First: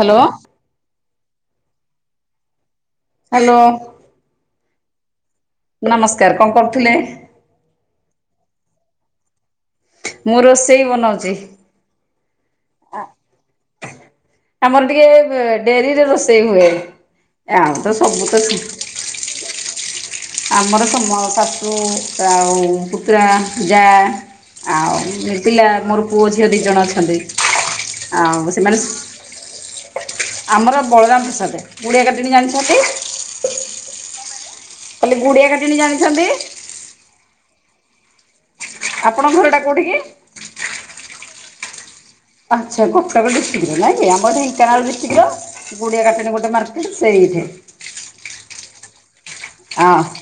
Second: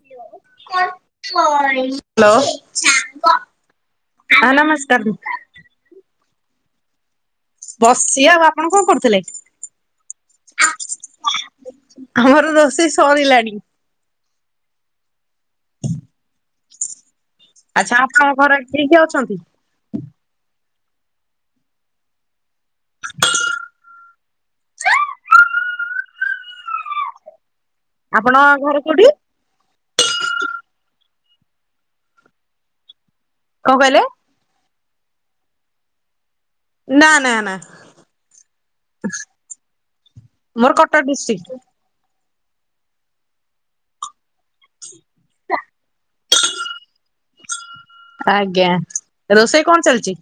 Hello. କ hello. Hello. ହଁ ନମସ୍କାର। ନମସ୍କାର କଣ କରୁଥିଲେ। ବସି ଆଉ ଆପଣ କଣ କରୁଥିଲେ। ମୁଁ ରୋଷେଇ ବନାଉଛି। ଆମର ରୋଷେଇ ସରିଲାଣି। ଆମର ଟିକେ ଡେରିରେ ରୋଷେଇ ହୁଏ। ଆଉ ତ ସବୁ ତ ଟିକେ ଅଛନ୍ତି। ଆମର ସମ ଶାଶୁ ଆଉ ପୁତୁରା ଯା। ଆଉ ପିଲା ମୋର ପୁଅ ଝିଅ ଦୁଇଜଣ ଅଛନ୍ତି। ଆଉ ଆପଣ ସେମାନେ ଘର କୋଉଠି? ଆମର ବଳରାମ ପ୍ରସାଦ କୋଡ଼ିଏ ଏକାରଣୀ ଜାଣିଛନ୍ତି। କଣ କହିଲେ? କୋଡ଼ିଏ ଏକାରଣୀ ଜାଣିଛନ୍ତି? ନା ନା ନା ଆପଣଙ୍କ ଘର ଟା କୋଉଠି କି? ମୋର କଟକ ଡିଷ୍ଟ୍ରିକ୍ଟ। ଆଛା କଟକ ଡିଷ୍ଟ୍ରିକ୍ଟ ନାଇ ଆମର ଢେଙ୍କାନାଳ ଡିଷ୍ଟ୍ରିକ୍ଟ୍ ର ଗୁଡିଆ କାଟଣୀ ଗୋଟେ ମାରେ ସେଇଠି। ଆଜ୍ଞା ରୋଷେଇ କଣ ହଁ। ଚାଲିଛି?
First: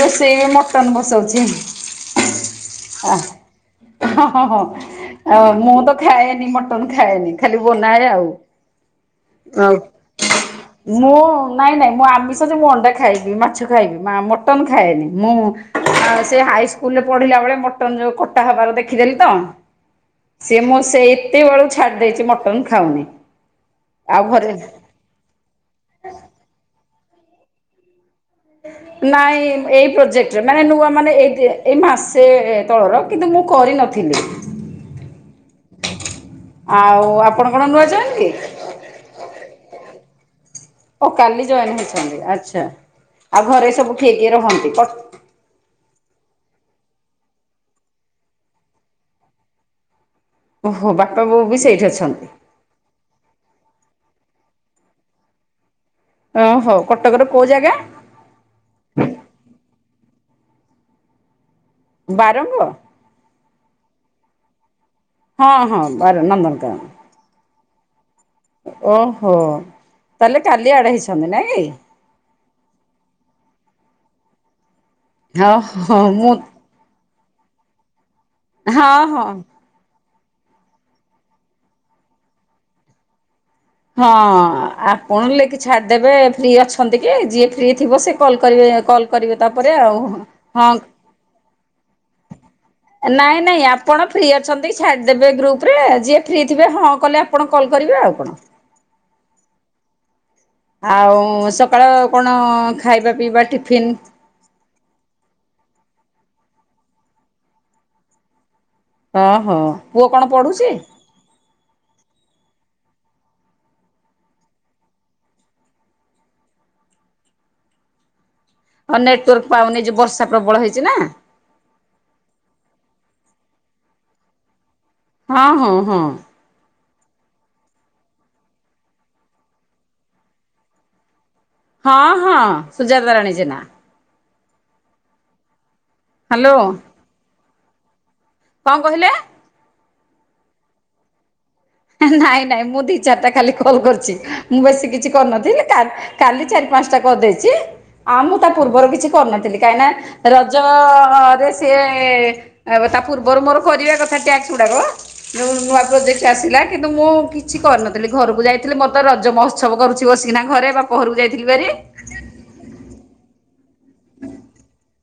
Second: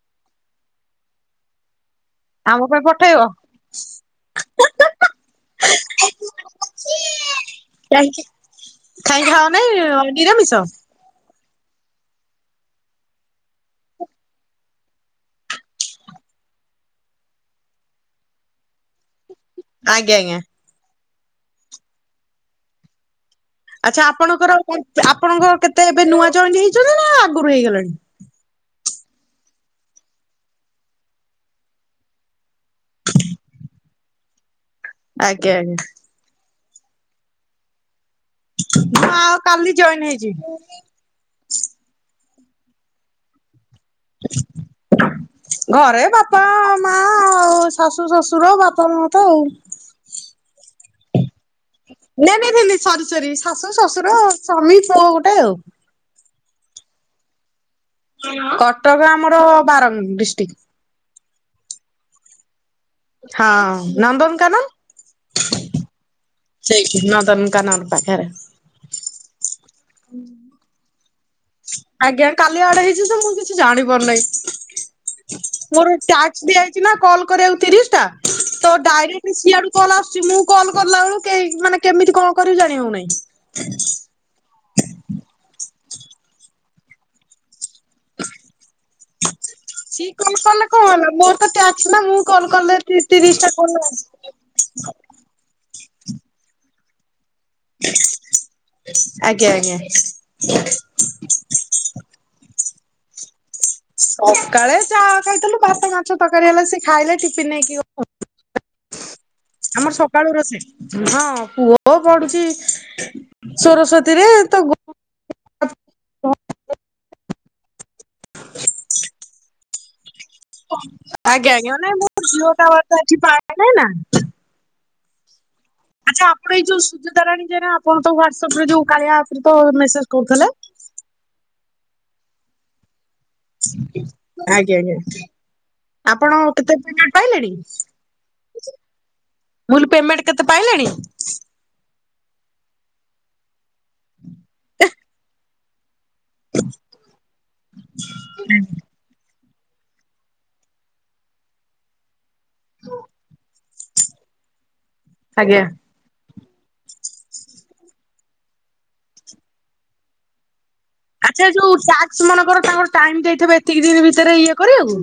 ରୋଷେଇ ରେ ମଟନ ବସାଉଛି ଆଉ। ଆମ ପାଇଁ ପଠେଇବ। ହଁ ହଁ ହଁ ଆଉ ମୁଁ ତ ଖାଏନି ମଟନ ଖାଏନି ଖାଲି ବନାଏ ଆଉ। ଖାଇ ଖାଅନାଇଁ ନିରାମିଷ। ମୁଁ ନାଇଁ ନାଇଁ ମୁଁ ଆମିଶି ମୁଁ ଅଣ୍ଡା ଖାଇବି ମାଛ ଖାଇବି ମା ମଟନ୍ ଖାଏନି ମୁଁ ସେ ହାଇସ୍କୁଲରେ ପଢିଲା ବେଳେ ମଟନ ଯୋଉ କଟା ହବାର ଦେଖିଦେଲି ତ। ଆଜ୍ଞା ଆଜ୍ଞା ସିଏ ମୁଁ ସେ ଏତେ ବଳୁ ଛାଡି ଦେଇଛି ମଟନ ଖାଉନି। ଆଚ୍ଛା ଆଉ ଘରେ ଆପଣଙ୍କର ଆପଣଙ୍କର କେତେ ଏବେ ନୂଆ ଜଏନ ହେଇଛନ୍ତି ନା ଆଗରୁ ହେଇଗଲାଣି। ନାଇଁ ଏଇ ପ୍ରୋଜେକ୍ଟରେ ମାନେ ନୂଆ ମାନେ ଏଇ ଏଇ ମାସେ ତଳର କିନ୍ତୁ ମୁଁ କରିନଥିଲି। ଆଜ୍ଞା ଆଜ୍ଞା ଆଉ ଆପଣ କଣ ନୂଆ ଜଏନ କି? ମୁଁ ଆଉ କାଲି ଜଏନ୍ ହେଇଛି। ଓ କାଲି ଜଇନ ହେଇଛନ୍ତି ଆଚ୍ଛା ଆଉ ଘରେ ସବୁ କିଏ କିଏ ରହନ୍ତି? ଘରେ ବାପା ମା ଆଉ ଶାଶୁ ଶଶୁର ବାପା ମା ତ ଆଉ। ଓ ହୋ ବାପା ବୋଉ ବି ସେଥିରେ। ନାଇଁ ନାଇଁ ନାଇଁ ସରି ସରି ଶାଶୁ ଶ୍ୱଶୁର ସ୍ୱାମୀ ପୁଅ ଗୋଟେ ଆଉ। ଓ ହୋ କଟକର କୋଉ ଜାଗା କଟକ ଆମର ବାରଙ୍ଗ ଡିଷ୍ଟ୍ରିକଟ। ବାରଙ୍ଗ? ହଁ ନନ୍ଦନକାନ ହଁ ହଁ ବାର ନନ୍ଦନକାନନ ସେଇ ନନ୍ଦନ କାନନ ପାଖରେ ଓହୋ ତାହେଲେ କାଲି ଆଡ ହେଇଛନ୍ତି ନାଇଁ। କି? ଆଜ୍ଞା କାଲି ଆଡେ ହେଇଛି ସେ ମୁଁ କିଛି ଜାଣି ପାରୁନାହିଁ। ହଁ ମୋର ହଁ ମୁଁ ଟ୍ୟାକ୍ସ ଦିଆଯାଇଚି ନା କଲ୍ କରିବାକୁ ତିରିଶିଟା ତ ହଁ ହଁ। ଡାଇରେକ୍ଟ ସିଆଡୁ କଲ୍ ଆସୁଚି ମୁଁ କଲ୍ କଲା ବେଳୁ କେହି ମାନେ କେମିତି କଣ କରିବି ଜାଣି ହଉନାହିଁ। ହଁ ଆପଣ ଲେକି ଛାଡ଼ିଦେବେ ଫ୍ରି ଅଛନ୍ତି କି ଯିଏ ଫ୍ରି ଥିବ ସେ କଲ୍ କରିବେ କଲ୍ କରିବେ ତାପରେ ଆଉ ସିଏ କଲ୍ କଲେ ହଁ। କଣ ହେଲା ମୋର ତ ଟ୍ୟାକ୍ସ ନା ମୁଁ କଲ୍ କଲେ ନାଇଁ ତିରିଶି ଟା ନାଇଁ କଲ ଆପଣ ଫ୍ରି ଅଛନ୍ତି କି ଛାଡ଼ିଦେବେ ଗ୍ରୁପରେ ଯିଏ ଫ୍ରି ଥିବ ହଁ କଲେ ଆପଣ କଲ୍ କରିବେ ଆଉ କଣ। ଆଜ୍ଞା ଆଜ୍ଞା। ଆଉ ସକାଳ କଣ ଖାଇବା ପିଇବା ଟିଫିନ୍? ସକାଳେ ଚାହା ଖାଇଥିଲୁ, ଭାତ ମାଛ ତରକାରୀ ହେଲା ସେ ଖାଇଲେ ଟିଫିନ୍ ନେଇକି ଗ ଓହୋ ଆମର ପୁଅ କଣ ସକାଳୁ ପଢୁଛି? ରୋଷେଇ। ହଁ ପୁଅ ପଡୁଛି ସୋରସ୍ଵତୀ ରେ ତ ହଉ ନେଟୱାର୍କ ପାଉନି ଯେ, ବର୍ଷା ପ୍ରବଳ ହେଇଚି ନା। ଆଜ୍ଞା ଆଜ୍ଞା। [unintelligible] ହଁ ହଉ ହଁ। ଆପଣ ଏଇ ଯୋଉ ସୁଜତାରାଣୀ ଜେନା ଆପଣ ତ ହ୍ୱାଟସଆପରେ ଯୋଉ କାଳିଆକୁ ତ ମେସେଜ କରୁଥିଲେ। ହଁ ହଁ ସୁଜାତାରାଣୀ ଜେନା। ଆଜ୍ଞା ଆଜ୍ଞା। ଆପଣ ହ୍ୟାଲୋ କେତେ ପେମେଣ୍ଟ ପାଇଲେଣି? କଣ କହିଲେ? ମୁଁ ଲି ପେମେଣ୍ଟ କେତେ ପାଇଲେଣି? ନାଇଁ ନାଇଁ ମୁଁ ଦି ଚାରିଟା ଖାଲି କଲ କରିଚି, ମୁଁ ବେଶୀ କିଛି କରିନଥିଲି କା କାଲି ଚାରି ପାଞ୍ଚଟା କରିଦେଇଚି, ଆଉ ମୁଁ ତା ପୂର୍ବର କିଛି କରିନଥିଲି କାଇଁ ନା ରଜ ରେ ସିଏ ତା ପୂର୍ବରୁ ମୋର କରିବା କଥା ଟ୍ୟାକ୍ସ ଗୁଡାକ ଯୋଉ ଆଜ୍ଞା। ନୂଆ ପ୍ରୋଜେକ୍ଟ ଆସିଲା କିନ୍ତୁ ମୁଁ କିଛି କରିନଥିଲି ଘରକୁ ଯାଇଥିଲି ମୋର ତ ରଜ ମହୋତ୍ସବ କରୁଚି ବସିକିନା ଘରେ ବା ଆଚ୍ଛା ଯୋଉ ଟ୍ୟାକ୍ସ ମାନଙ୍କର ତାଙ୍କର ଟାଇମ୍ ଦେଇଥେବେ ଏତିକି ଦିନ ଭିତରେ ଇଏ କରିଆକୁ?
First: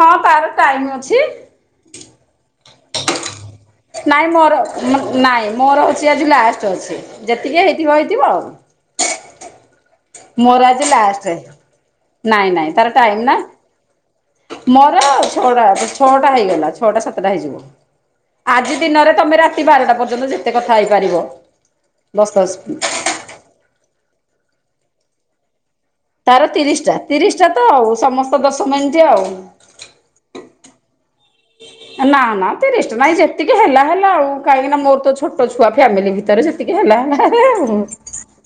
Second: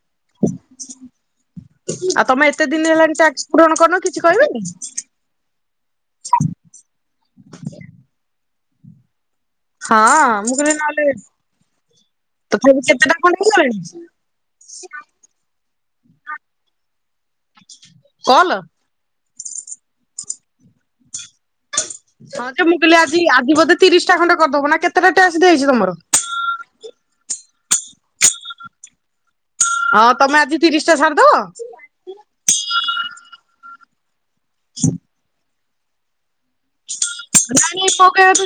ହଁ ତାର ଟାଇମ୍ ଅଛି। ଆଉ ତମେ ଏତେ ଦିନ ହେଲାଣି ଟ୍ୟାକ୍ସ ପୂରଣ କରିନ କିଛି ନାଇଁ ମୋର କହିବେନି? ନାଇଁ ମୋର ହଉଚି ଆଜି ଲାଷ୍ଟ ଅଛି ଯେତିକି ହେଇଥିବ ହେଇଥିବ ଆଉ। ହଁ ମୁଁ ମୋର କହିଲି ଆଜି ନହେଲେ ଲାଷ୍ଟେ, ନାଇଁ ନାଇଁ ତଥାପି ତାର କେତେଟା ଟାଇମ୍ ନା। ଖଣ୍ଡେ ହେଇଗଲାଣି ମୋର ଛଅଟା, ଛଅଟା ହେଇଗଲା ଛଅଟା ସାତଟା ହେଇଯିବ କଲ? ଆଜି ଦିନରେ ତମେ ରାତି ବାରଟା ପର୍ଯ୍ୟନ୍ତ ଯେତେ କଥା ହେଇପାରିବ। ଦଶ ହଁ ଦଶ ଯେ ମୁଁ କଲି ଆଜି ଆଜି ବୋଧେ ତିରିଶିଟା ଖଣ୍ଡେ କରିଦବୁ ନା କେତେଟା ଟ୍ୟାକ୍ସ ଦିଆ ହେଇଚି ତମର? ତାର ତିରିଶିଟା ତିରିଶିଟା ତ ଆଉ ସମସ୍ତ ଦଶ ମିନଟ୍ ଆଉ। ହଁ ତମେ ଆଜି ତିରିଶି ଟା ସାରିଦବ? ନା ନା ତିରିଶ ଟା ନାଇଁ ଯେତିକି ହେଲା ହେଲା ଆଉ, କାଇଁକି ନା ମୋର ତ ଛୋଟ ଛୁଆ ଫ୍ୟାମିଲି ଭିତେରେ ଯେ ତିକି ହେଲା ହେଲା ଆଉ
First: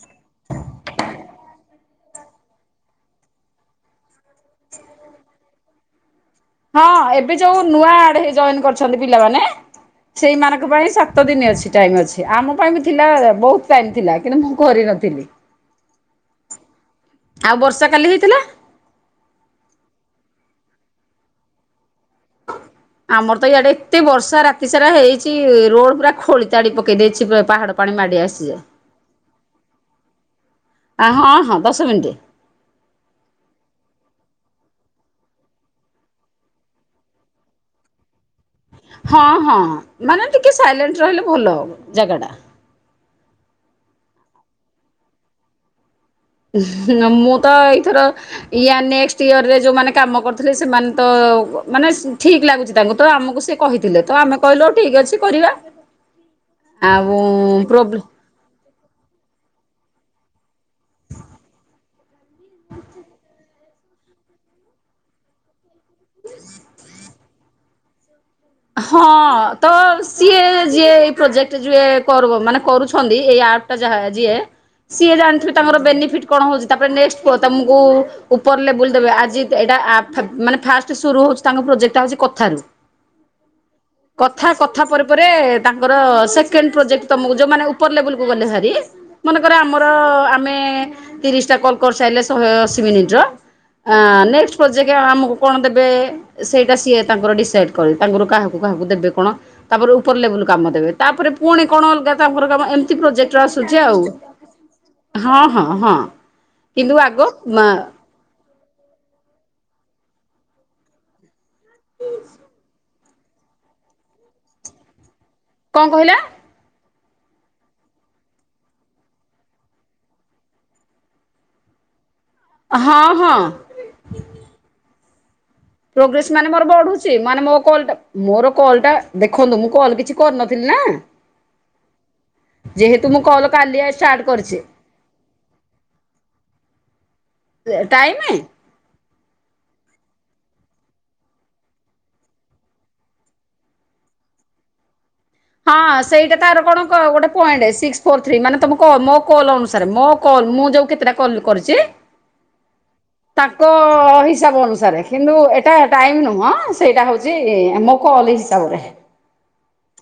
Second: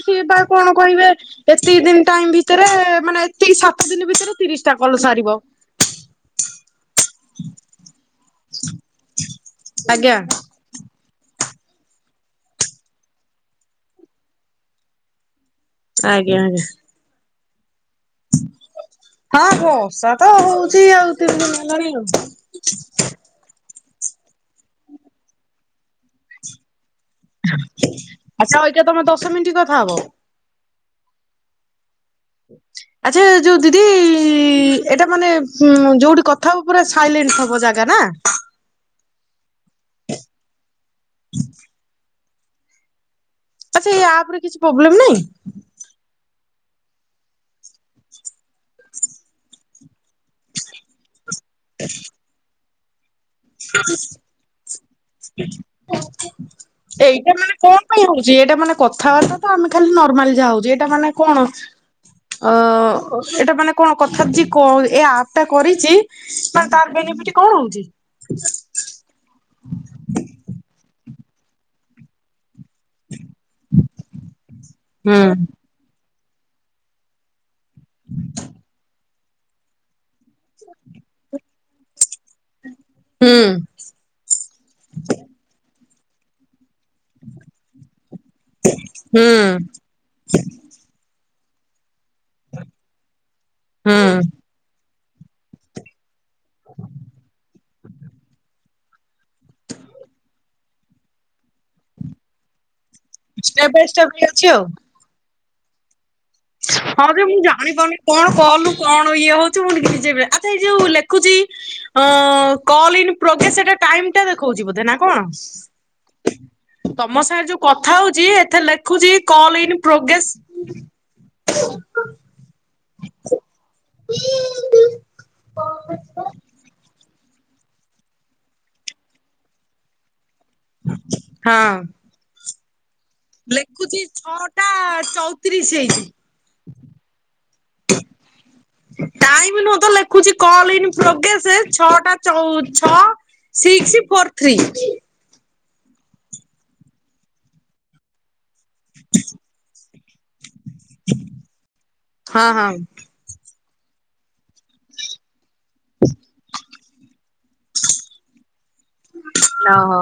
କି ବା କଣ କହିବେ? ଏତିକି ଦିନ ଟାଇମ ଭିତେରେ ମାନେ ଏତିକି ସାତଦିନ ଭିତେରେ ତିରିଶି ଟା କଲ ସାରିବ। [inaudible] ହଁ ଏବେ ଯୋଉ ନୂଆ ଆଡ ହେଇ ଜଏନ୍ କରିଛନ୍ତି ପିଲାମାନେ ଆଜ୍ଞା ସେଇମାନକ ତାଙ୍କ ପାଇଁ ସାତ ଦିନ ଅଛି ଟାଇମ୍ ଅଛି ଆମ ପାଇଁ ବି ଥିଲା ବହୁତ ଟାଇମ୍ ଥିଲା କିନ୍ତୁ ମୁଁ କରିନଥିଲି। [inaudible] ଆଜ୍ଞା ଆଜ୍ଞା। ଆଉ ବର୍ଷା କାଲି ହେଇଥିଲା? ହଁ ବର୍ଷା ତ ହଉଚି ଆଉ ତିନିଦିନି ହେଲାଣି ଆଉ। ଆମର ତ ଇଆଡେ ଏତେ ବର୍ଷା ରାତି ସାରା ହେଇଚି ରୋଡ ପୁରା ଖୋଳି ତାଡି ପକେଇ ଦେଇଚି ପା ପାହାଡ ପାଣି ମାଡି ଆସି ଯେ। ଆଚ୍ଛା ଅଇକା ତମେ ଦଶ ମିନିଟ୍ କଥା ହବ। ଆ ହଁ ହଁ ଦଶ ମିନିଟ୍। ଆଚ୍ଛା ଯୋଉ ଦିଦି ଏଇଟା ମାନେ ଯୋଉଠି କଥା ହବ ପୁରା ସାଇଲେଣ୍ଟ ଥବ ଜାଗା ନା? ହଁ ହଁ ମାନେ ଟିକେ ସାଇଲେଣ୍ଟ ରହିଲେ ଭଲ ହବ, ଜାଗାଟା। ଆଚ୍ଛା ଏଇ ଆପ୍ ରେ କିଛି ପ୍ରୋବ୍ଲେମ୍ ନାହିଁ? ହୁଁ ହୁଁ ମୁଁ ତ ଏଇଥର ଇୟା ନେକ୍ସଟ ଇୟରରେ ଯୋଉଁମାନେ କାମ କରୁଥିଲେ ସେମାନେ ତ ମାନେ ଠିକ ଲାଗୁଛି ତାଙ୍କୁ ତ ଆମକୁ ସେ କହିଥିଲେ ତ ଆମେ କହିଲ ଠିକ ଅଛି କରିବା ଆଉ ପ୍ରୋବ୍ଲେ ଯିଏଟା ମାନେ କଥାବାର୍ତ୍ତା ତ ଆମେ ଖାଲି ନର୍ମାଲି ଯା ହଉଛେ ଏଇଟା ମାନେ କଣ? ଅ ଏଇଟା ମାନେ କଣ କଥାଚି କ ଏ ଏଟା କରିଛି ତାର ବେନିଫିଟ କଣ ହଉଛି? ହଁ ତ ସିଏ ଯିଏ ଏଇ ପ୍ରୋଜେକ୍ଟ ଯିଏ କରୁବ ମାନେ କରୁଛ ଅଛନ୍ତିଟା ଆପ ଯାହା ଯିଏ ସିଏ ହୁଁ ଜାଣିଥିବେ ତାଙ୍କର ବେନିଫିଟ କଣ ହଉଛି ତାପରେ ନେଷ୍ଟ କୁହ ତମକୁ ଉପର ଲେବୁଲ ଦେବେ ଆଜି ଏଇଟା ଆପ ମାନେ ଫାଷ୍ଟ ସୁରୁ ହଉଛି ତାଙ୍କ ପ୍ରୋଜେକ୍ଟ ହଉଛି କଥାରୁ। ହୁଁ। କଥା କଥା ପରେ ପରେ ତାଙ୍କର ସେକ କେଣ୍ଡ ପ୍ରୋଜେକ୍ଟ ତମକୁ ଯୋଉମାନେ ଉପର ଲେବେଲକୁ ଗଲେ ହାରି ହୁଁ ମନେକର ଆମର ଆମେ ତିରିଶିଟା କଲ କରିସାରିଲେ ଶହେ ଅଶୀ ମିନିଟର ହୁଁ। ଆଁ ନେଷ୍ଟ ପ୍ରୋଜେକ୍ଟ ଆଜ୍ଞା ଆମକୁ କଣ ଦେବେ ସେଇଟା ସିଏ ତାଙ୍କର ଡିସାଇଡ କରି ତାଙ୍କର କାହାକୁ କାହାକୁ ଦେବେ କଣ, ତାପରେ ଉପର ଲେବୁଲ୍ କାମ ଦେବେ ତାପରେ ପୁଣି କଣ ଅଲଗା ତାଙ୍କର କାମ ଏମ ତି ଟିପ୍ରୋଜେକ୍ଟର ଷ୍ଟେପ୍ ଆସୁଛି ବାଇ ଆଉ ଷ୍ଟେପ୍ ଇଏ ଅଛି ଆଉ। ହଁ ହଁ ହଁ। କିନ୍ତୁ ହଁ ଯେ ଆଗ ମୁଁ ମା ଜାଣିପାରୁନି କଣ କଅଲୁ କଣ ଇଏ ହଉଛୁ ମୁଁ ନିଜେ ବି ଜାଣି ଆଛା ଏ ଯୋଉ ଲେଖ ଲେଖୁଛି ଅଁ ଅଁ କଲ୍ ଇନ ପ୍ରୋଗେସ ସେଟା ଟାଇମ ଟା ଦେଖଉଛି ବୋଧେ ନା କଣ? କଣ କହିଲା। ତମ ସାଙ୍ଗରେ ଯୋଉ କଥା ହଉଛି ଏଥିରେ ଲେଖୁଛି କଲ ଇନ ପ୍ରୋଗେସ। [inaudible] ହଁ ହଁ। [unintelligible] ପ୍ରୋଗ୍ରେସମାନେ ମୋର ବଢୁଛି ମାନେ ମୋ କଲଟା ମୋର କଲଟା ଦେଖନ୍ତୁ ମୁଁ କଲ୍ କିଛି କରିନଥିଲି ନା। ହଁ। ଯେହେତୁ ମୁଁ କଲ କାଲିଆ ଲେଖୁଛି ଷ୍ଟାର୍ଟ କରିଛି। ଛଅଟା ଚଉତିରିଶ ହେଇଛି ଯେ ଟାଇମ। ଟାଇମ ନୁଁଅ ତ ଲେଖୁଛି କଲ ଇନ ପ୍ରୋଗେସ ଛଅଟା ଚଉ ଛ ସିକ୍ସ ଫୋର୍ ଥ୍ରୀ। ହଁ ସେଇଟା ତାର କଣ ଗୋଟେ ପଏଣ୍ଟ ସିକ୍ସ ଫୋର ଥ୍ରୀ ମାନେ ତ ମୋ କଲ ଅନୁସାରେ ମୋ କଲ ମୁଁ ଯୋଉ କେତେଟା କଲ କରିଚି ହଁ ହଁ। ତାଙ୍କ ହିସାବ ଅନୁସାରେ କିନ୍ତୁ ଏଟା ଟାଇମ ନୁହଁ ସେଇଟା ହଉଛି ମୋ କଲ ହିସାବରେ। ନା ହୋ।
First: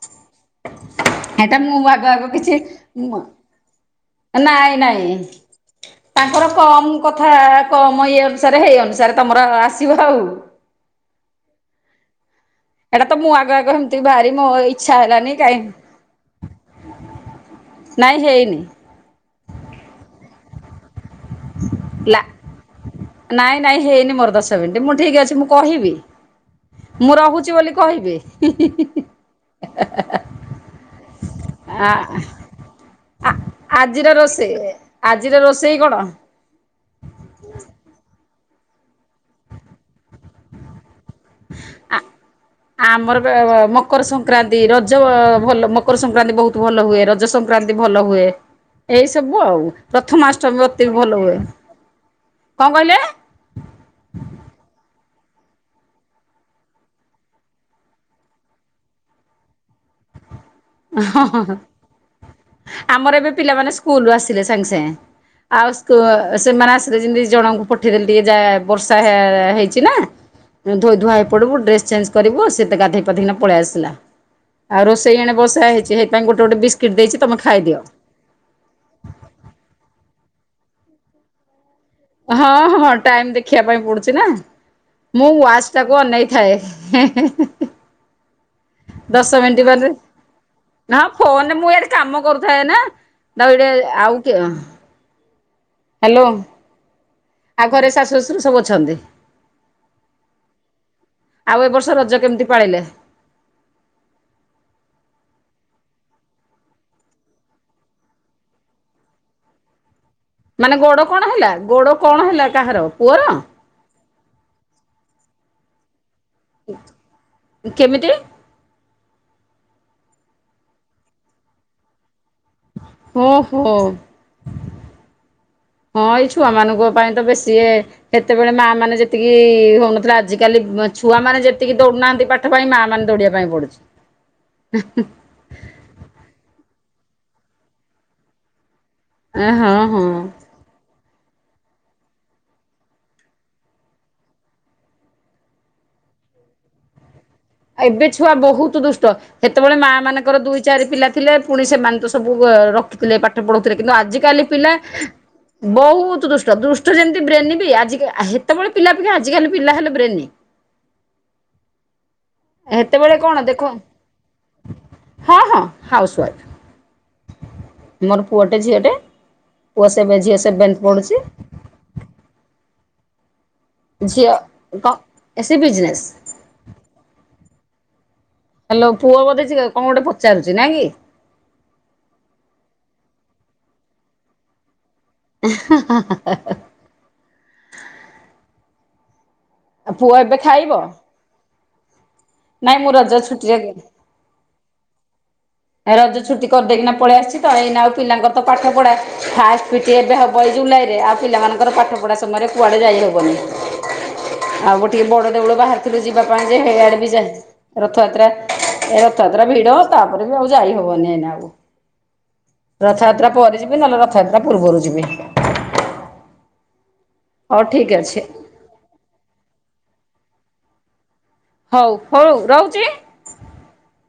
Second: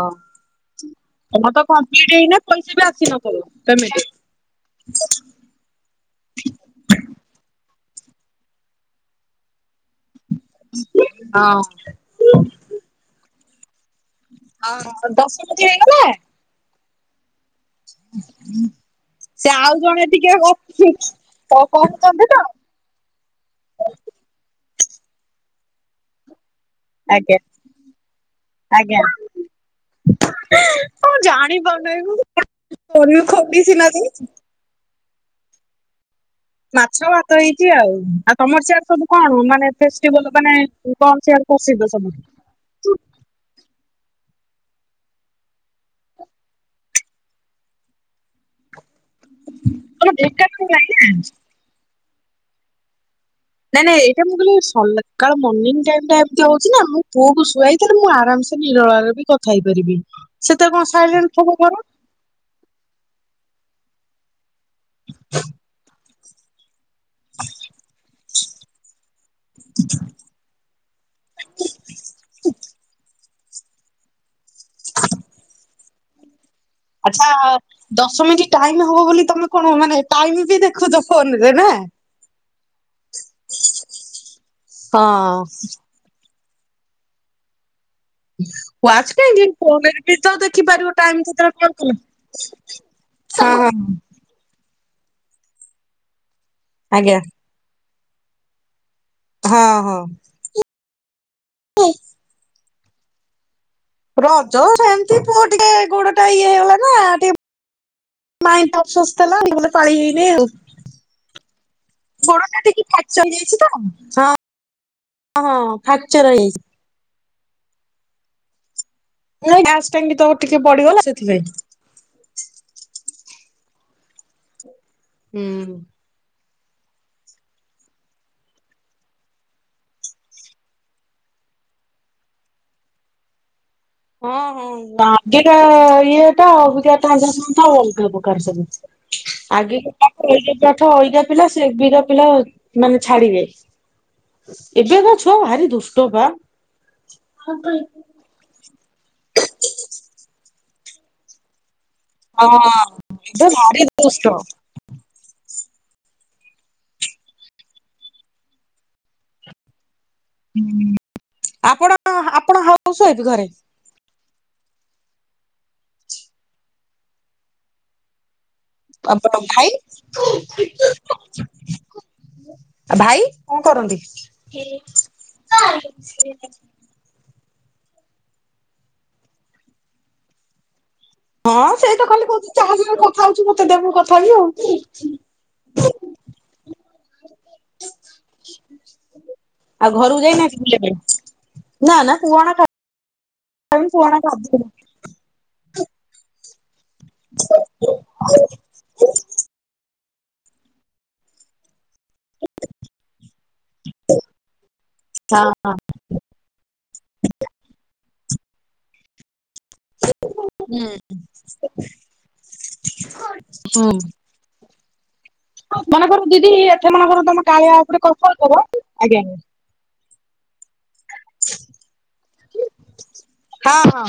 ତମ ଏଟା ତ ମୁଁ ଆଗ କମ୍ପଲିଟ ଆଗ ହେଇନା କିଛି ପଇସା ବି ଆସି ନ ଥିବ ପେମେଟେ? ନାଇଁ ନାଇଁ ତାଙ୍କର କମ କଥା କମ ଇଏ ଅନୁସାରେ ହେଇ ଅନୁସାରେ ତମର ଆସିବ ଆଉ। ହଁ। ଏଟା ତ ମୁଁ ଆଗ ଆଗ ହେମିତି ଭାରି ମୋ ଇଚ୍ଛା ହଁ ହେଲା ଦଶ ନି ମିନିଟ କାଇଁ ହେଇଗଲା ହେଇନି ସେ ଆଉ କଣ ଟିକେ ହସୁଚି କଣ ଲା କରୁଛନ୍ତି ତ। ନାଇଁ ନାଇଁ ହେଇନି ମୋର ଦଶ ମିନିଟ ମୁଁ ଠିକ ଅଛି ମୁଁ କହିବି। ମୁଁ ଆଜ୍ଞା ରହୁଛି ବୋଲି କହିବି ହିଁ ହିଁ ହିଁ ଆଜ୍ଞା। ହେଁ ହଁ ହେଁ ହେଁ। ଆ ଜାଣିପାରୁନାହିଁ ମୁଁ କରିବି ଆ ଖଗି ସିନା ଆଜିର ଯାଇଛି। ରୋଷେଇ ଆଜିର ରୋଷେଇ କଣ? ମାଛ ଭାତ ହେଇଛି ଆଉ ଆଉ ତମର ସିଆଡେ ସବୁ କଣ ମାନେ ଫେଷ୍ଟିଭାଲ ମାନେ କଣ ସିଆଡେ ପ୍ରସିଦ୍ଧ ଆ ସବୁ। ଆମର ମକର ସଂକ୍ରାନ୍ତି, ରଜ ଭଲ ମକର ସଂକ୍ରାନ୍ତି ବହୁତ ଭଲ ହୁଏ, ରଜ ସଂ ସଂକ୍ରାନ୍ତି ଭଲ ହୁଏ। ଏଇ ସବୁ ଆଉ ତମ ପ୍ରଥମାଷ୍ଟମୀ ଢେଙ୍କାନାଳ ଅତି ଭଲ ଲାଇନ୍ ହୁଏ କଣ କହିଲେ? ନାଇଁ ନାଇଁ ଏଇଟା ମୁଁ କହିଲି ସକାଳ ମର୍ଣ୍ଣିିଂ ଟାଇମ ଟା ଏମିତି ହଉଛି ନା ମୁଁ ପୁଅକୁ ଶୁଆଇ ସେ ମୁଁ ଆରାମସ ନିରଳା ରେ ବି କଥା ହେଇପାରିବି ସେତେବେଳେ କଣ ହଁ ସାଇଲେଣ୍ଟ ହଁ ଥିବ ଘର। ଆମର ଏବେ ପିଲାମାନେ ସ୍କୁଲୁ ଆସିଲେ ସାଙ୍ଗେ ସାଙ୍ଗେ ଆଉ ସେମାନେ ରେ ଯେମିତି ଜଣଙ୍କୁ ପଠେଇଦେଲି ଟିକେ ଯା ବର୍ଷା ହେଇଛି ନା ମୁ ଧୋଇ ଧୁଆ ହୋଇ ପଡ଼ିବୁ ଡ୍ରେସ୍ ଚେଞ୍ଜ କରିବୁ ସେତ ଗାଧୋଇ ପାଧେଇକି ପଳି ଆସିଲା। ଆଉ ରୋଷେଇ ଏଣେ ବସା ହେଇଛି ସେଥି ପାଇଁ ଗୋଟେ ଗୋଟେ ବିସ୍କିଟ ଆଚ୍ଛା ଦଶ ମିନିଟ ଟାଇମ ହବ ବୋଲି ତମେ କଣ ମାନେ ଟାଇମି ବି ଦେଖୁଛ ଫୋନରେ ନା? ହଁ ହଁ ଟାଇମ ଦେଖିବା ପାଇଁ ପଡୁଛି ନା ମୁଁ ହଁ ୱାଚ ଟାକୁ ଅନେଇ ଥାଏ। ୱାଚ୍ ଦଶ କାହିଁକି ମିନିଟ ପରେ ଫୋନରେ ବି ତ ଦେଖିପାରିବ ନା ଟାଇମ ଫୋନରେ କେତେବେଳେ କଣ ମୁଁ ଏଠି କଲ। କାମ କରୁଥାଏ ନା। ନ ହଁ ହଁ ହେଲେ ଏଇଟା ଆଉ କିଏ? ହ୍ୟାଲୋ। ଆଜ୍ଞା। ଆଉ ଘରେ ଶାଶୁ ଶଶୁର ସବୁ ଅଛନ୍ତି? ହଁ ହଁ। ଆଉ ଏ ବର୍ଷ ରଜ କେମିତି ପାଳିଲେ? ରଜ ସେମିତି ପୁଅ ଟିକେ ଗୋଡଟା ଇଏ ହେଇଗଲା ନା ଟିକେ ମାଇଣ୍ଡଟା ଅବଶୋଷ ଥିଲା [unintelligible] ଭଲରେ ପାଳି ହେଇ ନାଇଁ ଆଉ। ମାନେ ଗୋଡ଼ କଣ ହେଲା ଗୋଡ଼ କଣ ହେଲା ଗୋଡୋଟା କାହାର ଟିକେ ପୁଅର ଫ୍ୟାକ୍ଚର ହେଇଯାଇଛି ତ ହଁ। ହଁ ହଁ ଫ୍ୟାକ୍ଚର ହେଇଯାଇଛି। କେମିତି? ନାଇଁ ଗ୍ୟାସ ଟାଙ୍କି ତ ଟିକେ ପଡିଗଲା ସେଥିପାଇଁ। ଓ ହୋ। ହୁଁ। ହଁ ଏଇ ଛୁଆମାନଙ୍କ ପାଇଁ ତ ବେଶି ଏ ହେତେବେଳେ ମା ମାନେ ଯେତିକି ହଉନଥିଲା ଆଜିକାଲି ଛୁଆ ମାନେ ଯେତିକି ଦୌଡୁନାହାନ୍ତି ପାଠ ଠ ପାଇଁ ମା ମାନେ ଦୌଡିବା ପାଇଁ ପଡୁଛି। ହଁ ହଁ [unintelligible] ଇଏ ଟା ଅବିକା [unintelligible] ଅଲଗା ପ୍ରକାର ସବୁ। ଏ ହଁ ଆଗେକା ହଁ ପାଠ [unintelligible] ପାଠ ଅଇକା ପିଲା ସେବେକା ପିଲା ମାନେ ଛାଡିବେ ଏବେକା ଛୁଆ ଭାରି ଦୁଷ୍ଟ ବା। ଏବେ ଛୁଆ ବହୁତ ଦୁଷ୍ଟ ସେତେବେଳେ ମା ମାନଙ୍କର ଦୁଇ ଚାରି ପିଲା ଥିଲେ ପୁଣି ସେମାନେ ତ ସବୁ ହଁ ଅ ରଖିଥିଲେ ପାଠ ଏବେ ପଢଉଥିଲେ ଭାରି କିନ୍ତୁ ଦୁଷ୍ଟ। ଆଜିିକାଲି ପିଲା ବହୁତ ଦୁଷ୍ଟ ଦୁଷ୍ଟ ଯେମିତି ବ୍ରେନି ବି ଆଜିକା ହେତେବେଳେ ପିଲା ଥିଲେ ଆଜିକାଲି ପିଲା ହେଲେ ବ୍ରେନି। ହୁଁ ଆପଣ ଆପ ହେତେବେଳେ କଣ ଦେଖ ହଁ ହଁ ହାଉସୱାଇଫ୍। ମୋର ପୁଅଟେ ଝିଅଟେ ଭାଇ ପୁଅ ସେବେ ଝିଅ ସେଭେନ୍ଥ ପଡ଼ୁଛି। ଆଉ ଭାଇ? କଣ କରନ୍ତି? ଝିଅ କଣ ସେ ବିଜନେସ୍ ହ୍ୟାଲୋ ପୁଅ ବୋଧେ ଅଛି କଣ ଗୋଟେ ପଚାରୁଛି ନାଇଁ କି? ହଁ ସେଇ ତ ଖାଲି କହୁଚି ଜାହା ସହିତ କଥା ହଉଛି ମତେ ଦେ ମୁଁ କଥା ହେବି ଆଉ। ଆଉ ପୁଅ ଘରକୁ ଏବେ ଯାଇନାହାନ୍ତି ଖାଇବ ବୁଲିଆ ପାଇଁ? ନା ନା ପୁଅ [unintelligible] ନାଇଁ ମୁଁ ରଜ ଛୁଟିରେ କଣ କରୁଥିଲେ? ଏ ରଜ ଛୁଟି କରିଦେଇକିନା ପଳେଇ ଆସିଛି ତ ଏଇନା ଆଉ ପିଲାଙ୍କର ତ ପାଠ ପଢା ଫାଷ୍ଟ ସି ଏବେ ହବ ଏଇ ଜୁଲାଇରେ ଆଉ ପିଲମାନଙ୍କର ପାଠ ପଢ଼ା ସମୟରେ କୁଆଡ଼େ ଯାଇ ହଉନି। ଆଉ ଗୋଟିଏ ବଡ ହଁ ଦେଉଳ ବାହାର ଥିଲୁ ଯିବା ପାଇଁ ଯେ ହେଇଆଡେ ବି ଯା ରଥଯାତ୍ରା ଏ ରଥଯାତ୍ରା ଭିଡ ତାପରେ ବି ଆଉ ଯାଇ ହବନି ଏଇନା ଆଉ ହୁଁ। ରଥଯାତ୍ରା ପରେ ଯିବି ନହେଲେ ରଥଯାତ୍ରା ପୂର୍ବରୁ ଯିବି। ହଉ ମନେ କର ଦିଦି ଏଥେ ମନେକର ତମ ହଉ କାଳିଆ ଠିକ୍ ଉପରେ ଅଛି [unintelligible] ଥବ ଆଜ୍ଞା ଆଜ୍ଞା। ହ। ହଉ ହଉ ରହୁଛି। ହଁ ହଁ।